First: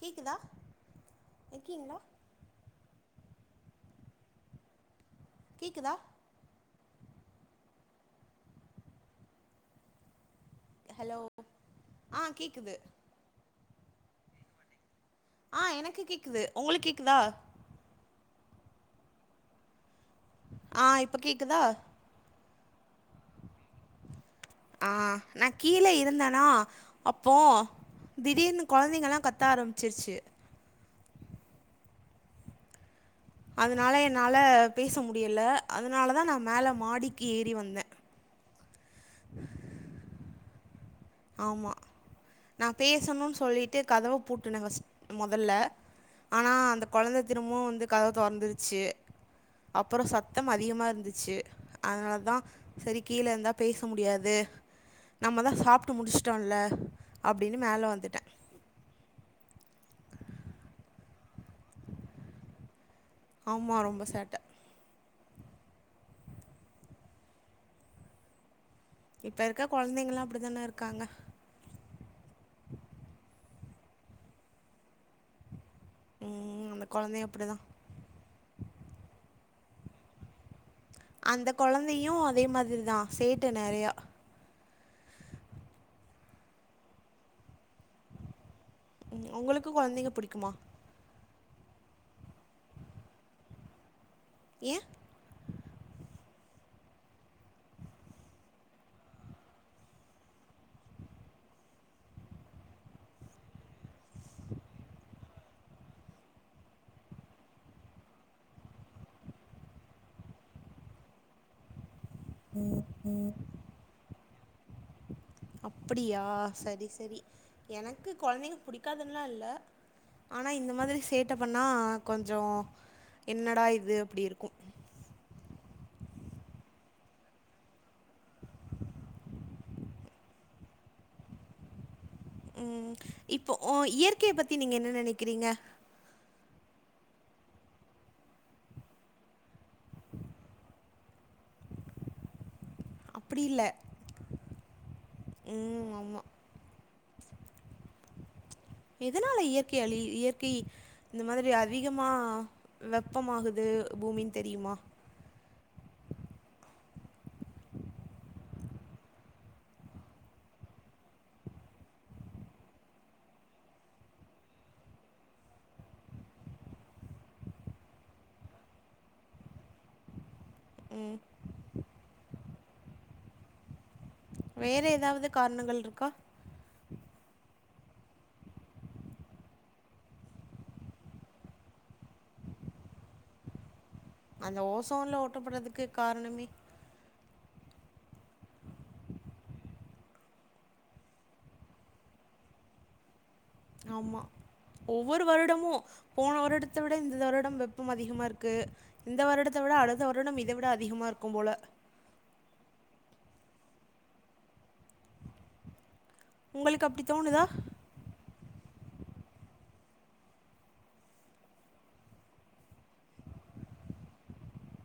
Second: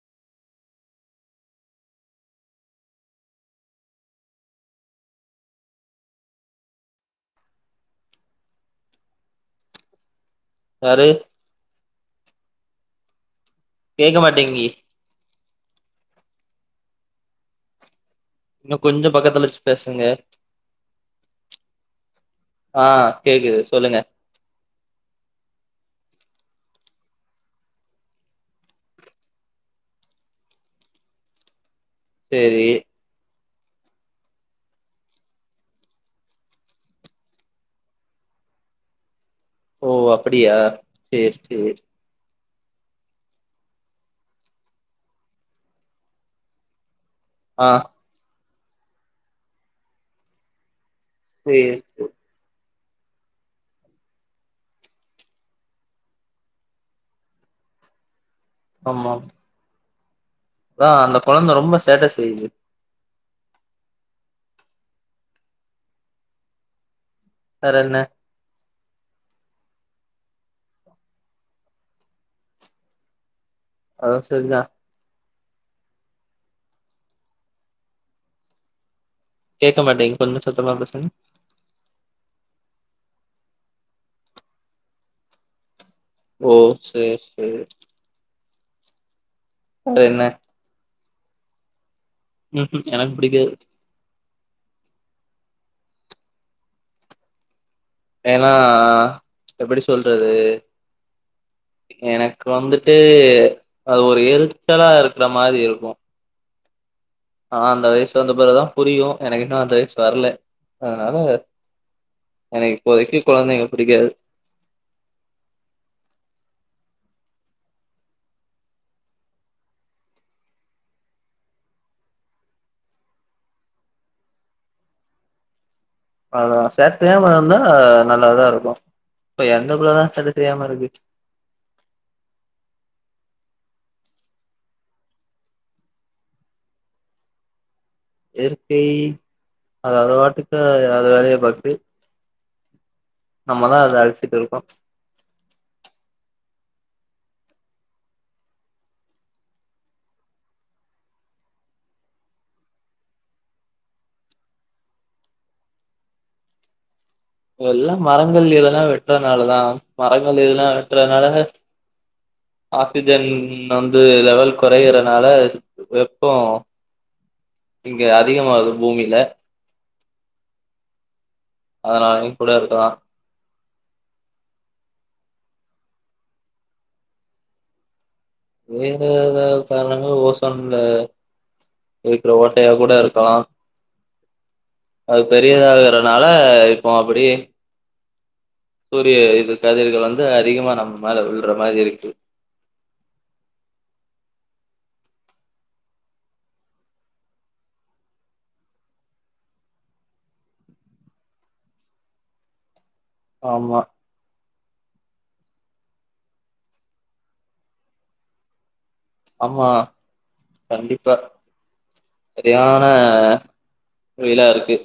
கேக்குதா இருக்கீங்களா கேக்குதா யாரு ஹலோ ஆ கேக்குது கேக்க மாட்டேங்கி ஆ எனக்கு கேக்குது உங்களுக் கேக்குதா இன்னு கொஞ்சோ பக்கத்துல வச்சு பேசுங்க ஆ இப்ப கேக்குதா ஆ கேக்குது சொல்லுங்க ஆ நா கீழே இருந்தேனா அப்போ திடீர்னு கொழந்தைங்கெல்லா கத்த ஆரம்ச்சிர்ச்சு சேரி அதுனால என்னால பேச முடியல அதுனாலதா நா மேல மாடிக்கி ஏறி வந்தே ஓ அப்புடியா ஆமா நா பேசணுன் சொல்லிட்டு கதவ பூட்டுன ஃபஸ் மொதல்ல ஆனா அந்த கொழந்த திரும்பவு ஆ வந்து கதவ தொறந்துருச்சு அப்பறொ சத்தம் அதிகமாருந்து ச்சு சேரி அதுனாலதா செரி கீழ இருந்தா பேச முடியாது நம்மதா சாப் ட்டு முடிச்சிட்டோல்ல அப்டீனு மேல வந்துட்ட ஆமாம் அதா அந்த கொழந்த ரொம்ப சேட்ட செய்து ஆமா ரொம்ப சேட்ட வேற என்ன இப்ப இருக்க கொழந்தைங்கல்லா அப்டி தான இருக்காங்க அதுவு சரிதா ம் அந்த கொழந்தையு அப்டிதா கேக்க மாட்டிங்கி கொஞ்ச சத்தமா பேசுங்க அந்த கொழந்தையு அதே மாதிரி தா சேட்ட நறையா ஓ சேர் சேரி ம் ஒங்களுக்கு வேற கொழந்தைங்க என்ன புடிக்குமா ம்ஹ்ம் எனக்கு புடிக்காது ஏ ஏன்னா எப்டி சொல்றது எனக்கு வந்துட்டு அது ஒரு எரிச்சலா இருக்குற மாரி இருக்கு ஆ அந்த வயசு வந்த பெறகுதா புரியு எனக்கு இன்னு அந்த வயசு வர்ல அதனால எனக்கு இப்போதைக்கு கொழந்தைங்க புடிக்காது அப்டியா சரி சரி எனக்கு கொழந்தைங்க புடிக்காதுன்லா இல்ல ஆனா இந்த மாதிரி சேட்டப் பண்ணா கொஞ்சோ என்னடா இது அப்டி இருக்கு அதா சேட்ட செய்யாம இருந்தா நல்லாதா இருக்கு இப்ப எந்த புள்ளதா சேட்ட செய்யாம இருக்கு ம் இப்போ ஒ இயற்கையப்பத்தி நீங்க என்ன நெனக்கிறீங்க இயற்கை அது அதுப்பாட்டுக்கா அது வேலைய பாக்து அப்டி இல்ல அத அழிச்சிட்டு இருக்கோ ம் ஆமா எதுனால இயற்கை அழி இயற்கை இந்த மாதிரி அதிகமா வெப்பமாகுது பூமின் தெரியுமா எல்லா மரங்கள் இதெல்லா வெட்றதுனாலதா மரங்கள் இதெல்லா வெட்றனால ஆக்சிஜன் வந்து லெவல் கொறையிறனால வெப்போ இங்க அதிகமாகுது பூமியில ம் அதனாலைக்கூட இருக்கலா வேற எதாவது காரணங்கள் இருக்கா வேற எதாவ் காரணங்கள் ஓசோன்ல இருக்குற ஓட்டையா கூட இருக்கலா அந்த ஓசோன்ல அது ஓட்டப்படுறதுக்கு பெரியதாகுறனால காரணமே இப்போ அப்டியே சூரிய இது கதிர்கள் வந்து அதிகமா நம்ம மேல விழ்ற மாரி இருக்கு ஆம்மா ஒவ்வொரு வருடமு போன வருடத்த விட இந்த வருடம் வெப்பம் அதிகமா இருக்கு இந்த வருடத்த விட அது வருடம் இத விட அதிகமா இருக்கு போல ஆமா உங்ளுக் அப்டி தோணுதா ஆமா கண்டிப்பா சரியான வெய்லா இருக்கு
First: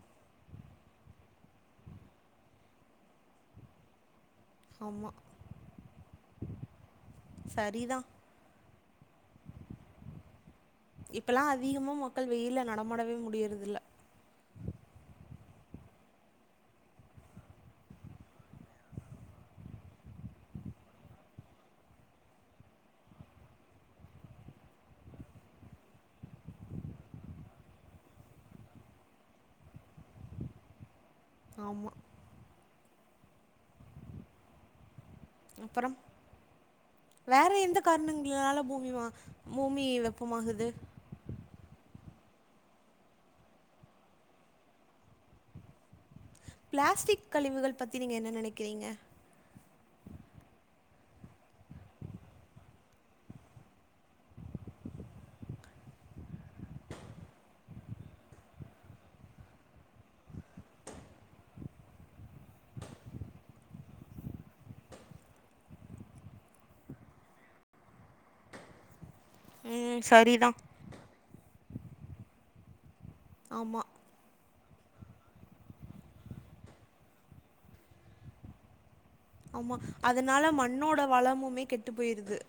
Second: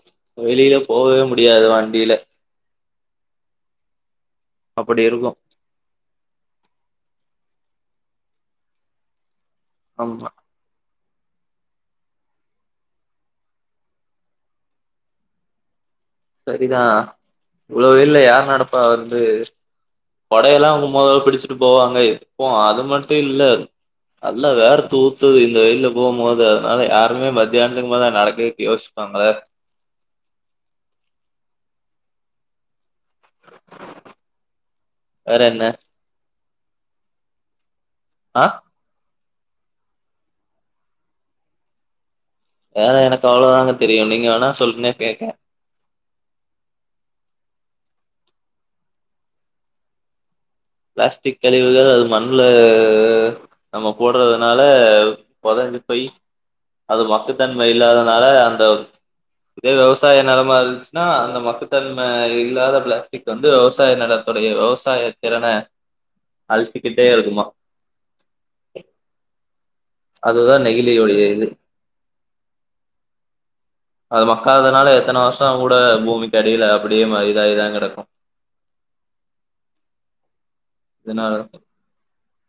வெளியில போவே முடியாது வண்டில அப்படி ஆம்மா இருக்கு சரி தா ஆம்மா இப்பல்லா அதிகமா மக்கள் வெயில நடமாடவே முடியிறதில்ல சரிதா இவ்ளோ வெய்ல யார் நடப்பா வந்து கொடையெல்லா அவங் மொதல்ல புடிச்சிட் போவாங்க இப்போ அது மட்டு இல்ல நல்லா வேற்த்து ஊத்துது இந்த வெய்ல போம் போது அதனால யாருமே மத்தியானத்துக் மேல நடக்றக் யோசிப் [unintelligible] ஆம்மா வேற என்ன அப்பறம் வேற எந்த ஆ காரணங்களால பூமி மி ம பூமி வெப்பமாகுது வேற எனக் அவ்ளதாங்க தெரியு நீங்க வேணா சொல்லுங்க கேக்க பிளாஸ்டிக் கழிவுகள் பத்தி நீங்க என்ன நனைக்கிறீங்க பிளாஸ்டிக் கழிவுகள் அது மண்ல நம்ம போட்றதுனால பொதஞ்சிபோயி அது மக்குதன்ம இல்லாதனால அந்த இதே விவசாய நிலமா இருந்ச்சினா அந்த மக்குதன்ம இல்லாத பிளாஸ்டிக் இது வந்து விவசாய நிலத்துடைய விவசாய திறன அழிச்சிகிட்டே வருமா ம் சரிதான் அதுதா நெகிலியுடைய இது ஆமா அது மக்காதனால எத்தன வருஷ கூட பூமிக்கு அடில அப்டியே மா இதாயிதா கடக்கு ஆமா அதனால மண்ணோட இதனால வளமுமே கெட்டு போயிருது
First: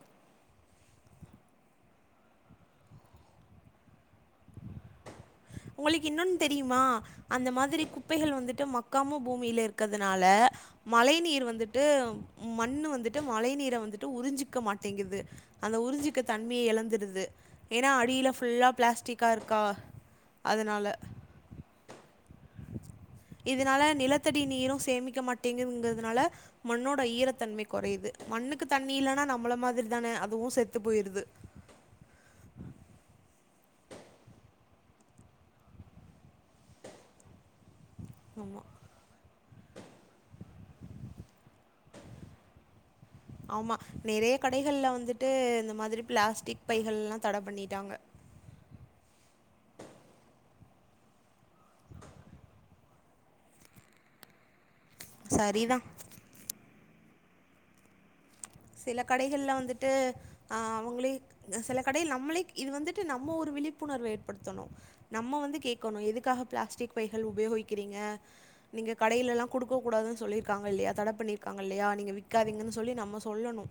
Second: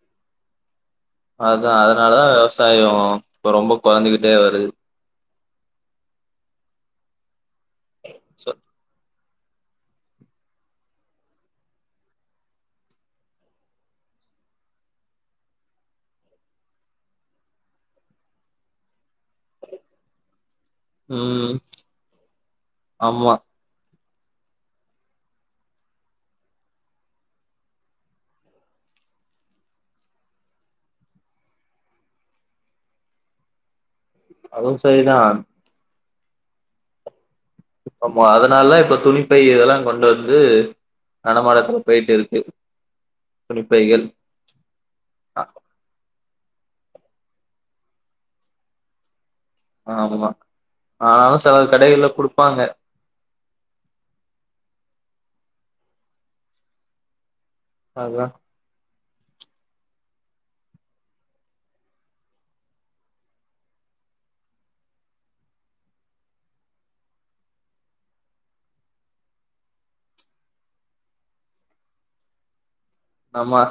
அதா அதனால தா விவசாயோ இப்ப ரொம்ப கொரஞ்கிட்டே வருது உங்ளுக் இன்னொன் தெரியுமா அந்த மாதிரி குப்பைகள் வந்துட்டு மக் கம்மு பூமிலே இருக்கறதுனால மழை நீர் வந்துட்டு மண்ணு வந்துட்டு மழை நீரை வந்துட்டு உறிஞ்சிக்க மாட்டேங்குது அந்த உறிஞ்சிக்க தன்மைய இழந்துடுது ஏனா அடியில ஃபுல்லா பிளாஸ்டிக்கா இருக்கா அதனால் ம் ஆமா இதனால நிலத்தடி நீரும் சேமிக்க மாட்டேங்குங்கறதுனால மண்ணோட ஈரத்தன்மை கொறையுது மண்ணுக்கு தண்ணி இல்னா நம்மள மாதிரி தான அதுவு செத்து போயிருது அதுவு சரிதா ஆம்மா ஆமா. அதனாலதா இப்ப துணிப்பை இதெல்லா கொண்டு வந்து நடமாட்டத்துல பெயிட்டு இருக்கு ஆமா துணிப்பைகள் நீ கடைகல்ல வந்துட்டு இந்த மாதிரி பிளாஸ்டிக் பைகள்லா தட பண்ணிட்டாங்க ஆமா ஆனாலு சில கடைகள்ல குடுப்பாங்க சரிதா அதா சில கடைகள்ல வந்துட்டு ஆ அவங்களே சில கடையில நம்மளே இது வந்துட்டு நம்ம ஒரு விழிப்புணர்வ ஏற்படுத்தணு நம்ம வந்து கேக்கணு எதுக்காக பிளாஸ்டிக் பைகள் உபயோகிக்கிறிங்க நீங்க கடையிலெல்லா குடுக்க கூடாதுன்னு சொல்லிருக்காங்க இல்லையா தட பண்ணிருக்காங்க இல்லையா நீங்க விக்காதிங்கன்னு சொல்லி நம்ம நம்ம சொல்லணும்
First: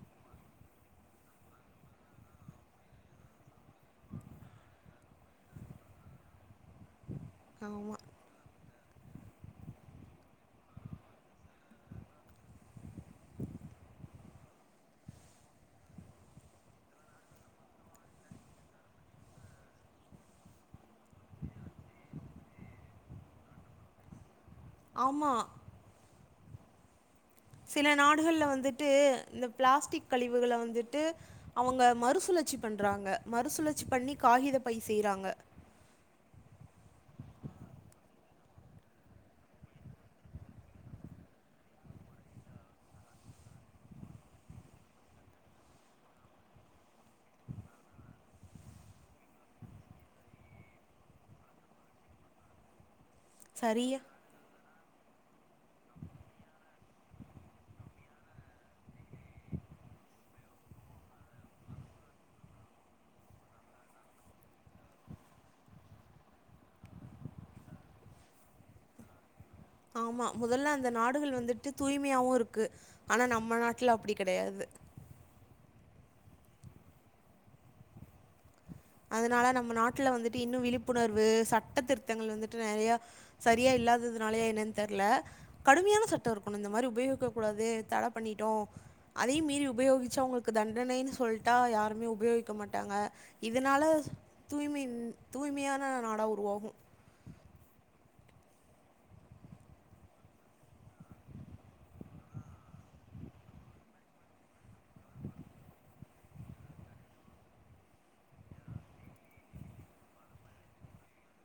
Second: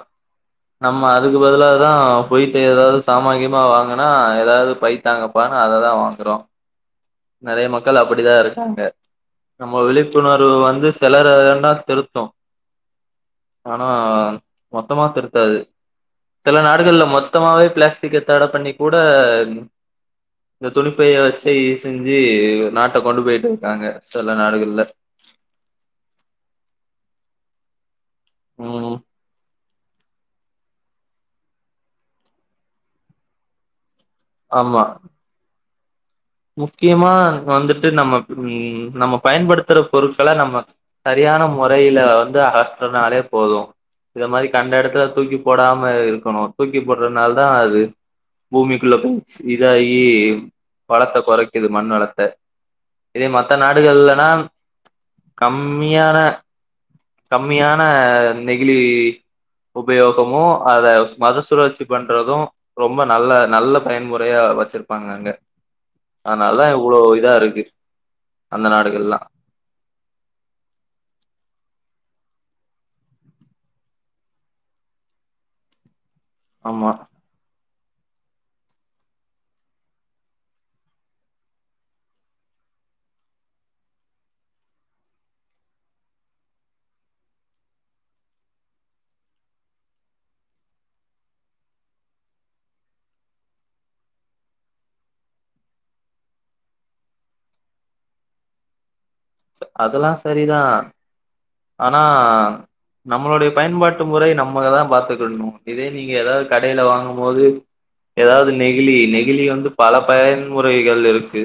நம்ம அதுக்கு பதிலாதா போயிட்டு எதாவது சாமா கீமா வாங்க னா எதாவது பை தாங்கப்பானு அததா வாங்கறோ நெறைய மக்கள் ஆமாம் அப்படிதா இருக்காங்க நம்ம விழிப்புணர்வு வந்து செலர வேணா திருத்து ஆனா மொத்தமா திருத்தாது த நாடுகள்ல மொத்தமாவே பிளாஸ்டிக்க தட பண்ணி கூட இந்த துணிப்பைய வெச்சு செஞ்சு நாட்டை கொண்டு போயிட்டு இருக்காங்க சில நாடுகள்ல ஆமா சில நாடுகள்ல வந்துட்டு ம் இந்த பிளாஸ்டிக் கழிவுகள வந்துட்டு அவங்க மறுசுழற்சி பண்றாங்க மறுசுழற்சி பண்ணி காகித பை ஆமா செய்றாங்க முக்கியமா வந்துட்டு நம்ம ம் நம்ம பயன்படுத்துற பொருட்கள நம்ம சரியான முறையில வந்து அகற்றனாலே போது இத மாதிரி கண்ட எடத்துல தூக்கி போடாம இருக்கணு தூக்கி போடுறதுனாலதா அது பூமிக்குள்ள போய்ச் இதாகி வளத்த கொறைக்குது மண் வளத்த இதே மத்த சரியா நாடுகள்லனா கம்மியான கம்மியான நெகிழி உபயோகமு அத மறு சுழற்சி பண்றது ரொம்ப நல்ல நல்ல பயன்முறையா வச்சிருப்பாங்க அங்க அதனால இவ்வளோ இதா இருக்கு அந்த நாடுகல்லா ஆமா முதல்ல அந்த நாடுகள் வந்துட்டு தூய்மையாவு இருக்கு ஆனா நம்ம நாட்ல அப்படி கெடையாது ஆமா அதனால நம்ம நாட்ல வந்துட்டு இன்னு விழிப்புணர்வு சட்ட திருத்தங்கள் வந்துட்டு நெறையா சரியா இல்லாததுனாலயா என்னன்னு தெர்ல கடுமையான சட்ட இருக்கணு இந்த மாரி உபயோகிக்க கூடாது தட பண்ணிட்டோ அதையு மீறி உபயோகிச்சா அவங்களுக்கு தண்டனைன்னு சொல்ட்டா யாருமே உபயோகிக்க மாட்டாங்க இதனால தூய்மின் தூய்மையான நாடா உருவாகு அதுலா சரிதா ஆனா நம்மளுடைய பயன்பாட்டு முறை நம்மளதா பாத்துக்கின்ணு இதே நீங்க எதா கடையில வாங்கும் போது எதாவ்து நெகிழி நெகிழி வந்து பல பயன்முறைகள் இருக்கு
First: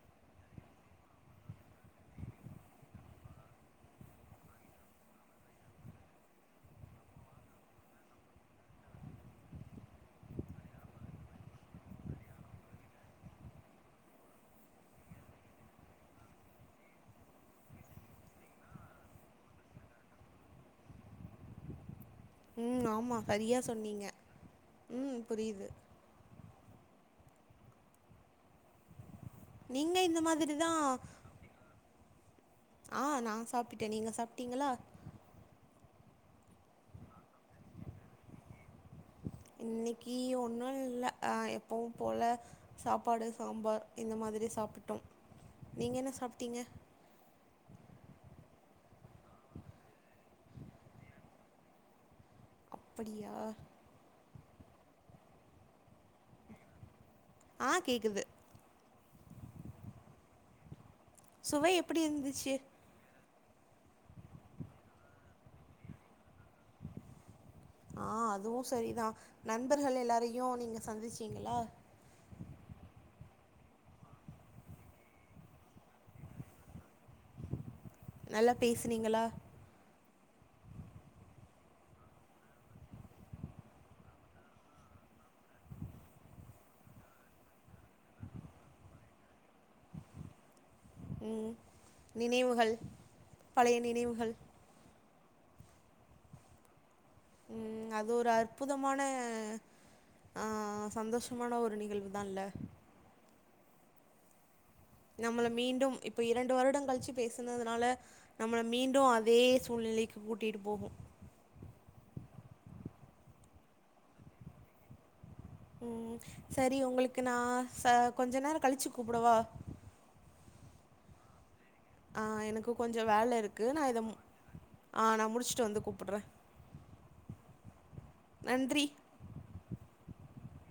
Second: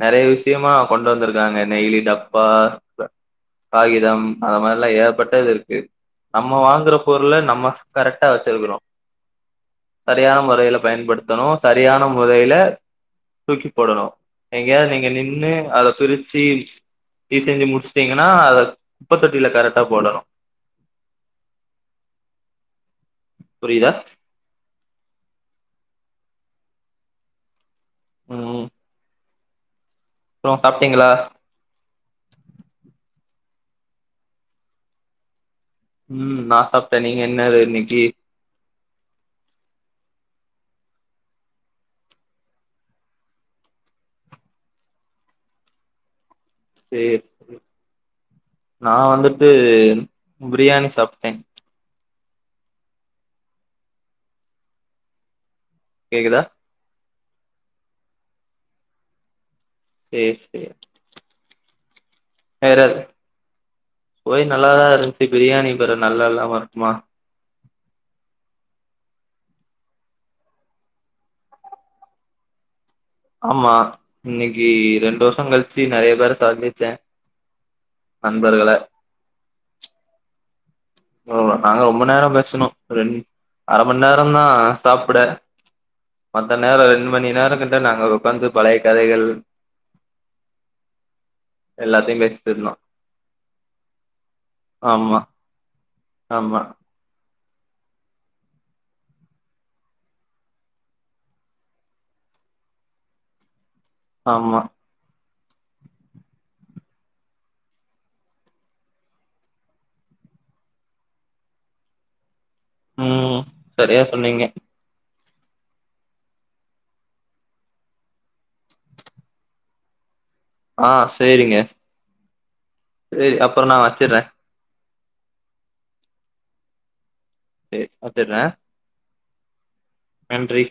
நெறைய விஷயமா கொண்டு வந்திருக்காங்க நெகிழி டப்பா காகிதம் அத மாரில்லா ஏகப்பட்டது இருக்கு நம்ம வாங்குற பொருள நம்ம கரெக்டா வெச்சிருக்கனு சரியான முறையில பயன்படுத்தணு சரியான முறையில தூக்கி போடணு எங்கயாது நீங்க நின்னு அத பிரிச்சு இ செஞ்சு முடிச்சுட்டிங்கனா அத குப்ப தொட்டில கரெட்டா போடணு ம் ஆமா சரியா புரியுதா சொன்னிங்க ம் புரியுது ம் நீங்க இந்த அப்றோ மாதிரிதா சாப்ட்டீங்களா ஆ நா சாப்பிட்டே நீங்க சாப்ட்டிங்களா ம் நா சாப்ட்ட நீங்க என்னது இன்னைக்கு இன்னிக்கு ஒன்னு இல்ல அ எப்பவு போல சாப்பாடு சாம்பார் இந்த மாதிரி சாப்பிட்டோ நீங்க என்ன சாப்ட்டீங்க சேர் நா வந்துட்டு பிரியாணி சாப்ட்டே அப்படியா கேகுதா ஆ கேக்குது சேர் சேர் சுவை எப்பிடி இருந்துச்சு பெற தோழி நல்லாதா இருந்துச்சு பிரியாணி பெற நல்லா இல்லாம இருக்குமா ஆ அதுவு சரிதா நண்பர்கள் எல்லாரையு நீங்க சந்திச்சீங்கள ஆமா இன்னைக்கி ரெண்டு வருஷோ கழிச்சு நெறைய பேர சந்திச்சே நல்லா நண்பர்கள பேசினீங்களா ஓ நாங்க ரொம்ப நேரொ பேசுனோ ரெண் அர மண் நேரந்தா சாப்ட மத்த நேர ரெண் மணி நேரங்கிட்ட நாங்கள் உக்காந்து பழைய கதைகள் ம் எல்லாத்தையு பேசிட்டு இருந்தோ நினைவுகள் பழைய நினைவுகள் ஆமா ஆமா ம் அது ஒரு அற்புதமான ஆ சந்தோஷமான ஒரு நிகழ்வு தால்ல ஆமா நம்மள மீண்டும் இப்ப இரண்டு வருடங் கழிச்சு பேசுனதுனால நம்மள மீண்டு அதே சூழ்நிலைக்கு கூட்டிட்டு போகூ ம் சரியா சொன்னீங்க ம் சரி உங்களுக்கு நா ச கொஞ்ச நேரொ கழிச்சு கூப்புடவா ஆ சேரிங்க ஆ எனக்கு கொஞ்ச சேரி வேல அப்பறோ இருக்கு நா இதம் வச்சிர்றே ஆ நா முடிச்சிட்டு வந்து கூப்புட்ற சே வத்திரே நன்றி